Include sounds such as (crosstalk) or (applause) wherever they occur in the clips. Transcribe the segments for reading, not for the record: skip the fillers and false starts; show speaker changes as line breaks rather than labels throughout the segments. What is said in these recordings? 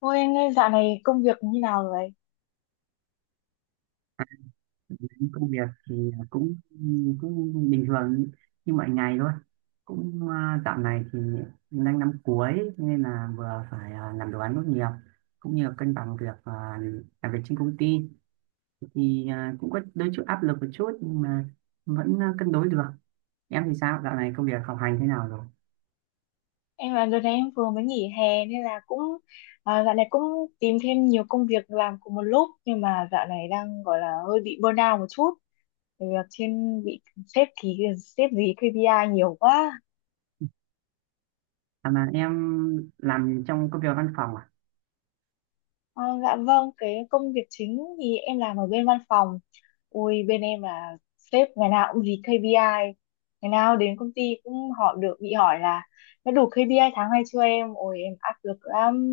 Ôi anh ơi, dạo này công việc như nào rồi?
Công việc thì cũng cũng bình thường như mọi ngày thôi. Cũng dạo này thì mình đang năm cuối, cho nên là vừa phải làm đồ án tốt nghiệp, cũng như là cân bằng việc làm việc trên công ty, thì cũng có đôi chút áp lực một chút nhưng mà vẫn cân đối được. Em thì sao, dạo này công việc học hành thế nào rồi?
Em là đợt này em vừa mới nghỉ hè nên là cũng dạo này cũng tìm thêm nhiều công việc làm cùng một lúc nhưng mà dạo này đang gọi là hơi bị burnout một chút. Bởi vì trên bị sếp ký sếp gì KPI nhiều quá.
À mà em làm trong công việc văn phòng à?
Ờ, dạ vâng, cái công việc chính thì em làm ở bên văn phòng. Ui, bên em là sếp ngày nào cũng dí KPI. Ngày nào đến công ty cũng họ được bị hỏi là đã đủ KPI tháng này chưa em? Ôi, em áp lực lắm.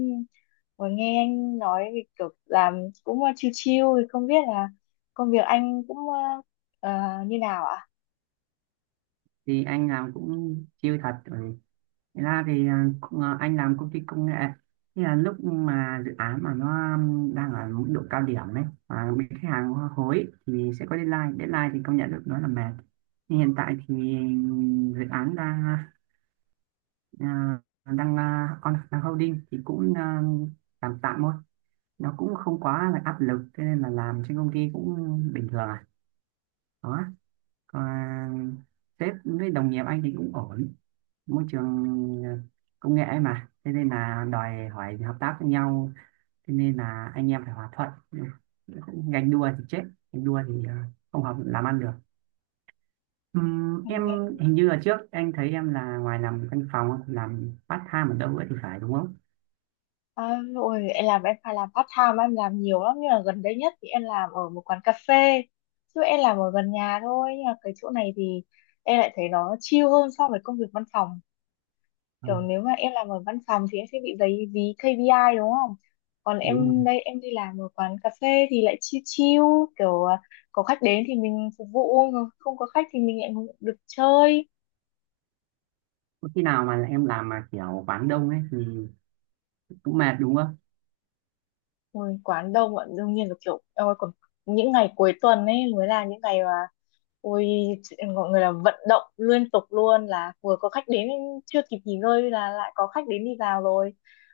Ôi, nghe anh nói thì kiểu làm cũng chill chill, thì không biết là công việc anh cũng ờ, như nào ạ?
Thì anh làm cũng chill thật, ừ. Thế ra thì anh làm công ty công nghệ, thì là lúc mà dự án mà nó đang ở mức độ cao điểm ấy và bị khách hàng hối thì sẽ có deadline, thì công nhận được nó là mệt. Nhưng hiện tại thì dự án on đang holding thì cũng tạm tạm thôi, nó cũng không quá là áp lực, thế nên là làm trên công ty cũng bình thường à, đó. Còn sếp với đồng nghiệp anh thì cũng ổn, môi trường ờ, công nghệ ấy mà, thế nên là đòi hỏi hợp tác với nhau, thế nên là anh em phải hòa thuận, ganh đua thì chết. Ganh đua thì ờ, Không hợp làm ăn được. Em
À?
hình như là trước anh thấy em là ngoài làm văn phòng làm part time ở đâu ấy thì phải, đúng không?
À, ôi, em làm em phải làm part time, em làm nhiều lắm nhưng mà gần đây nhất thì em làm ở một quán cà phê, chứ em làm ở gần nhà thôi nhưng mà cái chỗ này thì em lại thấy nó chill hơn so với công việc văn phòng.
Ừ,
Kiểu nếu mà em làm ở văn phòng thì em sẽ bị giấy dí KPI đúng không, còn
đúng rồi.
em đây em đi làm ở quán cà phê thì lại chill chill, kiểu có khách đến thì mình phục vụ, không có khách thì mình lại được chơi.
Có khi nào mà em làm mà kiểu quán đông ấy thì cũng mệt đúng không?
Ôi, quán đông ạ, đương nhiên là kiểu ôi, còn những ngày cuối tuần ấy mới là những ngày mà ôi, mọi người là vận động liên tục luôn, là vừa có khách đến chưa kịp nghỉ ngơi là lại có khách đến đi vào rồi,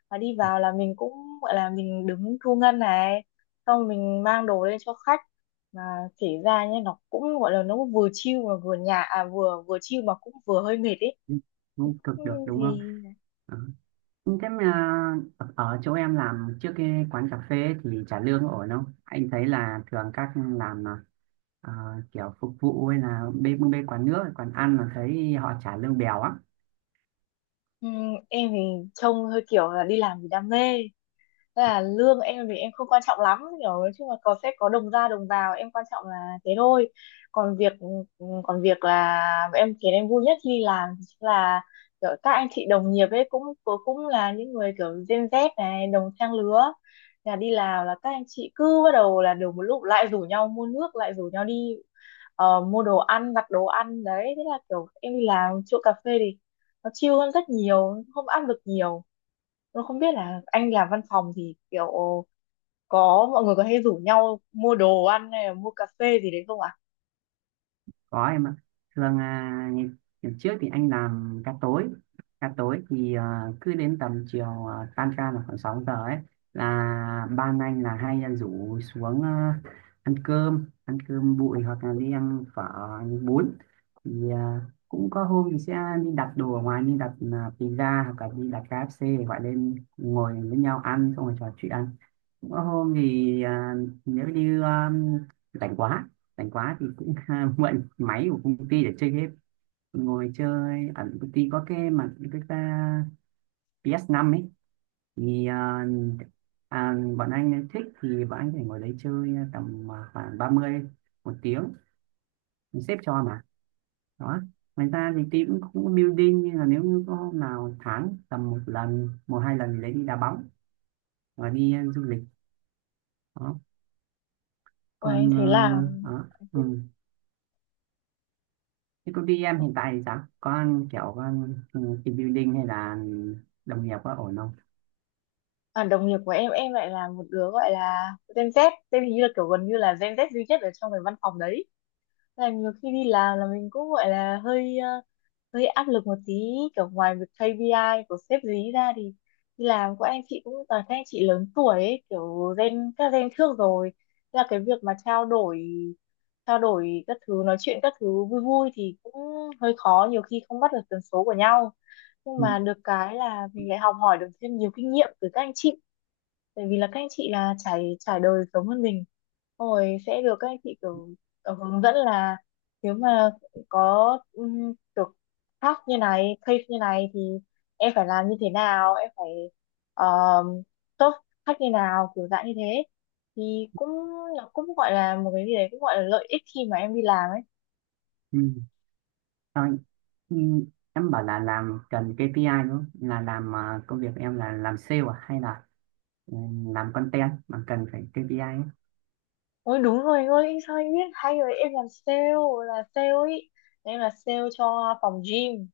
và đi vào là mình cũng gọi là mình đứng thu ngân này, xong rồi mình mang đồ lên cho khách, mà kể ra nhé nó cũng gọi là nó cũng vừa chill mà vừa nhà à vừa vừa chill mà cũng vừa hơi mệt ấy.
Cũng không cực
Ừ,
được đúng không?
thì
Ờ. Thế mà ở chỗ em làm trước cái quán cà phê thì trả lương ổn không? Anh thấy là thường các làm ờ, ờ, kiểu phục vụ hay là bê bê quán nước, quán ăn là thấy họ trả lương bèo á.
ừ, em thì trông hơi kiểu là đi làm vì đam mê. Tức là lương em thì em không quan trọng lắm, hiểu, nói chung là có sẽ có đồng ra đồng vào, em quan trọng là thế thôi. còn việc Còn việc là em khiến em vui nhất khi đi làm thì chính là kiểu các anh chị đồng nghiệp ấy, cũng cũng là những người kiểu Gen Z này, đồng trang lứa, là đi làm là các anh chị cứ bắt đầu là đều một lúc lại rủ nhau mua nước, lại rủ nhau đi mua đồ ăn, đặt đồ ăn đấy, thế là kiểu em đi làm chỗ cà phê thì nó chill hơn rất nhiều, không áp lực nhiều. Tôi không biết là anh làm văn phòng thì kiểu có mọi người có hay rủ nhau mua đồ ăn hay là mua cà phê gì đấy không ạ?
Có em ạ. Thường ngày trước thì anh làm ca tối. Ca tối thì cứ đến tầm chiều, tan ca là khoảng 6 giờ ấy, là ban anh là hay là rủ xuống ăn cơm, bụi hoặc là đi ăn phở, ăn bún. Thì cũng có hôm thì sẽ đi đặt đồ ở ngoài, như đặt pizza hoặc là đi đặt KFC, gọi lên ngồi với nhau ăn xong rồi trò chuyện. Có hôm thì nếu như à, rảnh quá, rảnh quá thì cũng (laughs) mượn máy của công ty để chơi game, ngồi chơi ở công ty. Có cái mà cái ta PS5 ấy, thì bọn anh thích thì bọn anh có thể ngồi đấy chơi tầm khoảng 30, 1 tiếng, xếp cho mà đó. Ngoài ra thì team cũng cũng có building, nhưng là nếu như có hôm nào tháng tầm 1 lần, 1 2 lần thì lấy đi đá bóng và đi du lịch, đó.
Ôi anh
Còn
thấy là anh
đó. Ừ.
cũng-
Thế công ty em hiện tại thì sao? Có kiểu con team building hay là đồng nghiệp có ổn không?
đồng nghiệp của em lại là một đứa gọi là Gen Z, tên hình như là kiểu gần như là Gen Z duy nhất ở trong cái văn phòng đấy. Thế là nhiều khi đi làm là mình cũng gọi là hơi hơi áp lực một tí, kiểu ngoài việc KPI của sếp dí ra thì đi làm của anh chị cũng toàn các anh chị lớn tuổi ấy, kiểu gen các gen trước rồi. Thế là cái việc mà trao đổi các thứ, nói chuyện các thứ vui vui thì cũng hơi khó, nhiều khi không bắt được tần số của nhau, nhưng
Ừ.
mà được cái là mình lại học hỏi được thêm nhiều kinh nghiệm từ các anh chị, tại vì là các anh chị là trải trải đời giống hơn mình. Xong rồi sẽ được các anh chị kiểu hướng dẫn là nếu mà có thắc như này, case như này thì em phải làm như thế nào, em phải um, tốt khách như nào, kiểu dạng như thế, thì cũng nó cũng gọi là một cái gì đấy, cũng gọi là lợi ích khi mà em đi làm ấy.
Ừ. Thôi, ừ. Em bảo là làm cần KPI đúng không? Là làm công việc em là làm sale à? Hay là ừ, làm content mà cần phải KPI ấy?
Ôi đúng rồi anh ơi, sao anh biết hay rồi, em làm sale, là sale ấy, em là sale cho phòng gym,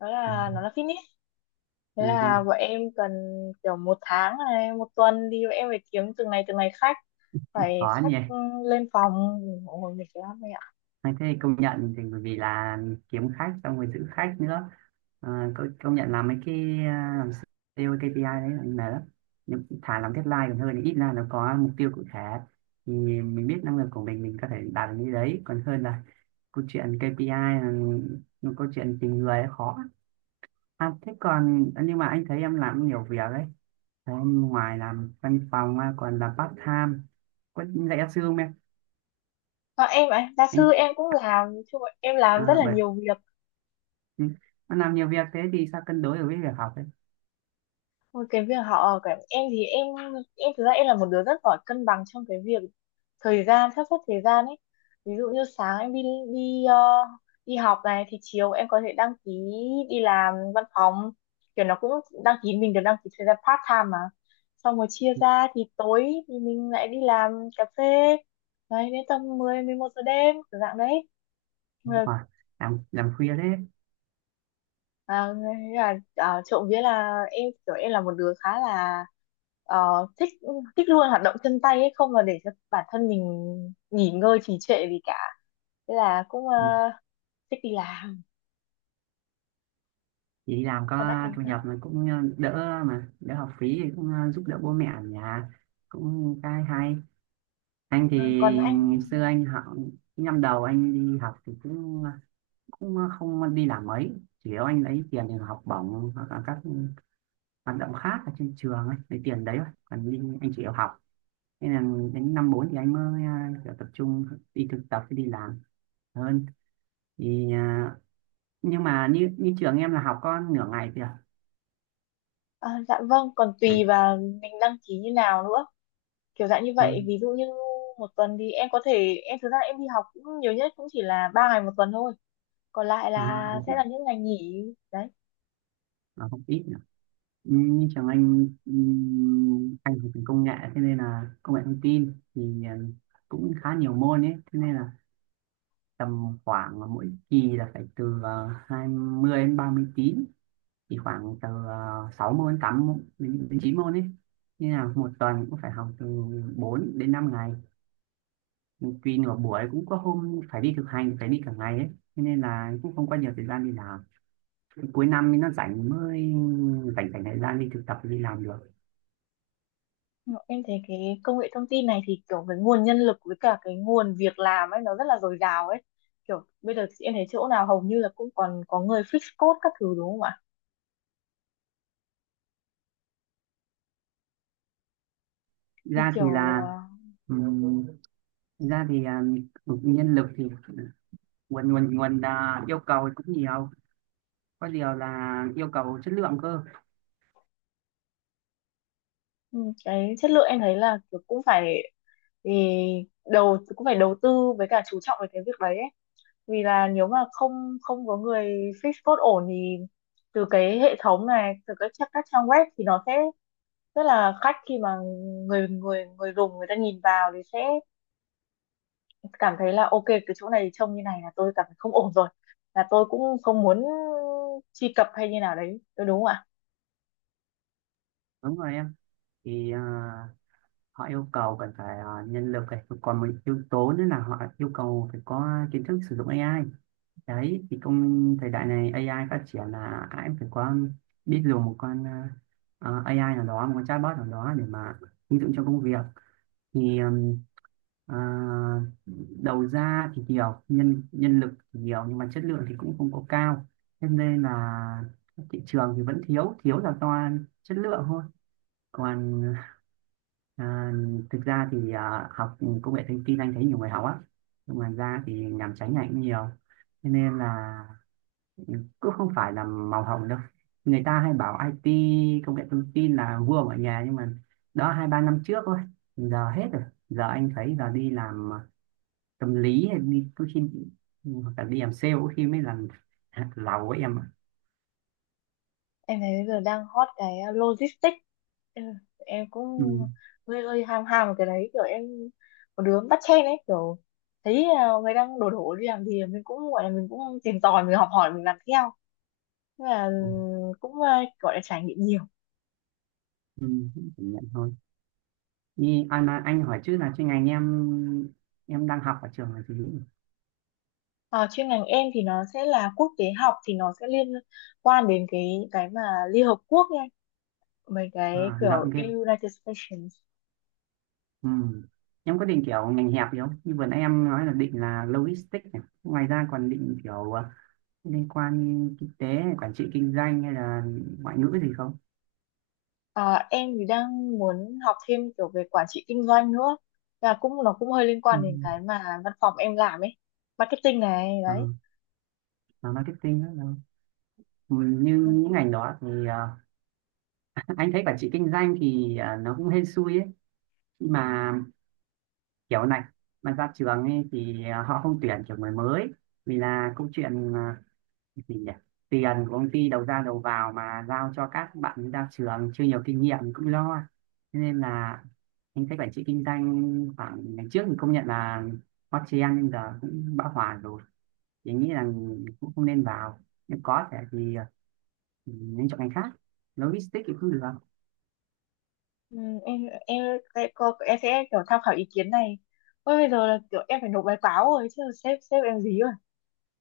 đó
Ừ.
là nó là fitness. Thế
Ừ. Ừ.
là bọn em cần kiểu một tháng này một tuần đi bọn em phải kiếm từng này khách, phải
Khó
khách
nhỉ?
ừ, lên phòng. Ôi, mình mệt lắm.
Anh thấy công nhận thì bởi vì là kiếm khách xong rồi giữ khách nữa. Công nhận làm mấy cái làm sale KPI đấy là mệt lắm, nhưng thà làm deadline còn hơn, ít ra nó có mục tiêu cụ thể, thì mình biết năng lực của mình có thể đạt được như đấy, còn hơn là câu chuyện KPI là một câu chuyện tình người khó. Thế còn, nhưng mà anh thấy em làm nhiều việc đấy. Thế em ngoài làm văn phòng ra còn làm part time có dạy giáo sư không em?
Còn em ạ, gia sư
Anh
em cũng làm, chung là em làm rất
à,
là
bởi
nhiều việc.
Ừ. Nó làm nhiều việc thế thì sao cân đối được với việc học ấy?
Một cái việc họ ở cả em thì em thực ra em là một đứa rất giỏi cân bằng trong cái việc thời gian, sắp xếp thời gian ấy. Ví dụ như sáng em đi đi ờ, đi học này thì chiều em có thể đăng ký đi làm văn phòng. Kiểu nó cũng đăng ký, mình được đăng ký thời gian part time mà. Xong rồi chia
Ừ.
ra thì tối thì mình lại đi làm cà phê. Đấy, đến tầm mười mười một giờ đêm kiểu dạng đấy.
Đúng rồi. Làm khuya thế.
À, thế là trộm vía là em kiểu em là một đứa khá là ờ, thích thích luôn hoạt động chân tay ấy, không mà để cho bản thân mình nghỉ ngơi trì trệ gì cả, thế là cũng
Ừ.
thích đi làm.
Thì đi làm
Còn anh
có
thì
thu
sao?
nhập, mà cũng đỡ học phí thì cũng giúp đỡ bố mẹ ở nhà, cũng cái hay. Anh thì
Ờ, còn anh
ngày xưa anh học năm 1 anh đi học thì không đi làm mấy, chủ yếu anh lấy tiền để học bổng hoặc là các hoạt động khác ở trên trường ấy, lấy tiền đấy thôi, còn đi anh chỉ yêu học. Nên là đến năm 4 thì anh mới kiểu tập trung đi thực tập đi làm hơn. Thì nhưng mà như như trường em là học có nửa ngày thì à.
ờ, dạ vâng còn
Đấy.
tùy vào mình đăng ký như nào nữa, kiểu dạng như
À,
vậy, ví dụ như một tuần thì em có thể em thực ra em đi học cũng nhiều nhất cũng chỉ là ba ngày một tuần thôi, còn lại
nó
là
không
sẽ là những ngày nghỉ đấy.
ít nữa. Ừ, như trường anh học ngành công nghệ, thế nên là công nghệ thông tin thì cũng khá nhiều môn ấy, thế nên là tầm khoảng là mỗi kỳ là phải từ 20 đến 30 tín, thì khoảng từ 6 môn, 8 môn đến 9 môn ấy, nên là một tuần cũng phải học từ 4 đến 5 ngày, vì nửa buổi cũng có hôm phải đi thực hành phải đi cả ngày ấy. Thế nên là cũng không có nhiều thời gian đi làm. Cuối năm thì nó rảnh mới rảnh rảnh thời gian đi thực tập đi làm được.
Em thấy cái công nghệ thông tin này thì kiểu cái nguồn nhân lực với cả cái nguồn việc làm ấy nó rất là dồi dào ấy. Kiểu bây giờ em thấy chỗ nào hầu như là cũng còn có người fix code các thứ đúng không ạ? Thì
Ra thì
kiểu
là ừm, ra thì nhân lực thì nguồn nguồn nguồn à, yêu cầu thì cũng nhiều, có điều là yêu cầu chất lượng cơ.
ừ, cái chất lượng em thấy là kiểu cũng phải, thì đầu cũng phải đầu tư với cả chú trọng về cái việc đấy ấy. Vì là nếu mà không không có người fix code ổn thì từ cái hệ thống này, từ các trang web thì nó sẽ rất là khách, khi mà người người người dùng người ta nhìn vào thì sẽ cảm thấy là ok cái chỗ này trông như này là tôi cảm thấy không ổn rồi, là tôi cũng không muốn truy cập hay như nào đấy tôi, đúng không ạ.
Đúng rồi em, thì họ yêu cầu cần phải nhân lực, này còn một yếu tố nữa là họ yêu cầu phải có kiến thức sử dụng AI. Đấy thì công, thời đại này AI phát triển là ai cũng phải có biết dùng một con AI nào đó, một con chatbot nào đó để mà ứng dụng cho công việc. Thì ờ, đầu ra thì nhiều, nhân nhân lực thì nhiều nhưng mà chất lượng thì cũng không có cao, thế nên là thị trường thì vẫn thiếu, thiếu là do chất lượng thôi. Còn à, thực ra thì học công nghệ thông tin anh thấy nhiều người học á, nhưng mà ra thì nhàm chán nhạy cũng nhiều. Thế nên là cũng không phải là màu hồng đâu. Người ta hay bảo IT, công nghệ thông tin là vua mọi nghề, nhưng mà đó 2 3 năm trước thôi, giờ hết rồi. Giờ anh thấy giờ đi làm tâm lý hay đi có khi, hoặc là đi làm sale có khi mới làm (laughs) lầu ấy em ạ.
Em thấy bây giờ đang hot cái logistics. Ừ, em cũng
Ừ.
hơi hơi ham ham vào cái đấy, kiểu em một đứa bắt chen ấy, kiểu thấy người đang đổ đổ đi làm gì mình cũng gọi là mình cũng tìm tòi, mình học hỏi, mình làm theo. Thế là ừ,
Ừ.
cũng gọi là trải nghiệm nhiều.
Ừ. Chỉ nhận thôi. Như Anh hỏi trước là chuyên ngành em đang học ở trường là gì nhỉ?
À, chuyên ngành em thì nó sẽ là quốc tế học, thì nó sẽ liên quan đến cái mà Liên Hợp Quốc nha, mấy cái
À, rộng
kiểu
ghê.
United Stations.
Ừ. Em có định kiểu ngành hẹp gì không, như vừa nãy em nói là định là logistics này. Ngoài ra còn định kiểu liên quan kinh tế này, quản trị kinh doanh hay là ngoại ngữ gì không?
À, em thì đang muốn học thêm kiểu về quản trị kinh doanh nữa, và cũng nó cũng hơi liên
Ừ.
quan đến cái mà văn phòng em làm ấy, marketing này
Ờ,
đấy.
là marketing đó đâu. Ừ, như những ngành đó thì ờ, anh thấy quản trị kinh doanh thì nó cũng hên xui ấy. Khi mà kiểu này mà ra trường ấy thì họ không tuyển kiểu người mới, vì là câu chuyện à, gì nhỉ tiền của công ty đầu ra đầu vào mà giao cho các bạn ra trường chưa nhiều kinh nghiệm cũng lo. Thế nên là anh thấy quản trị kinh doanh khoảng ngày trước thì công nhận là hot trend nhưng giờ cũng bão hòa rồi, thì anh nghĩ là cũng không nên vào. Nếu có thể thì ừ, nên chọn ngành khác. Logistics thì cũng được
Ừ, em sẽ kiểu tham khảo ý kiến này. Ôi, bây giờ là kiểu em phải nộp báo cáo rồi, chứ sếp sếp em gì rồi,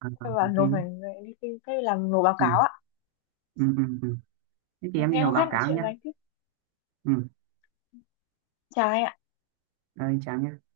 à,
em bảo
ok
nộp,
nhé.
phải đi làm nộp báo
ừ,
cáo ạ.
ừ. Thế thì em đi
Em không
nộp
khác,
báo
nói
cáo
chuyện
nhé.
với anh tiếp.
Ừ,
Chào anh ạ.
rồi chào nhé.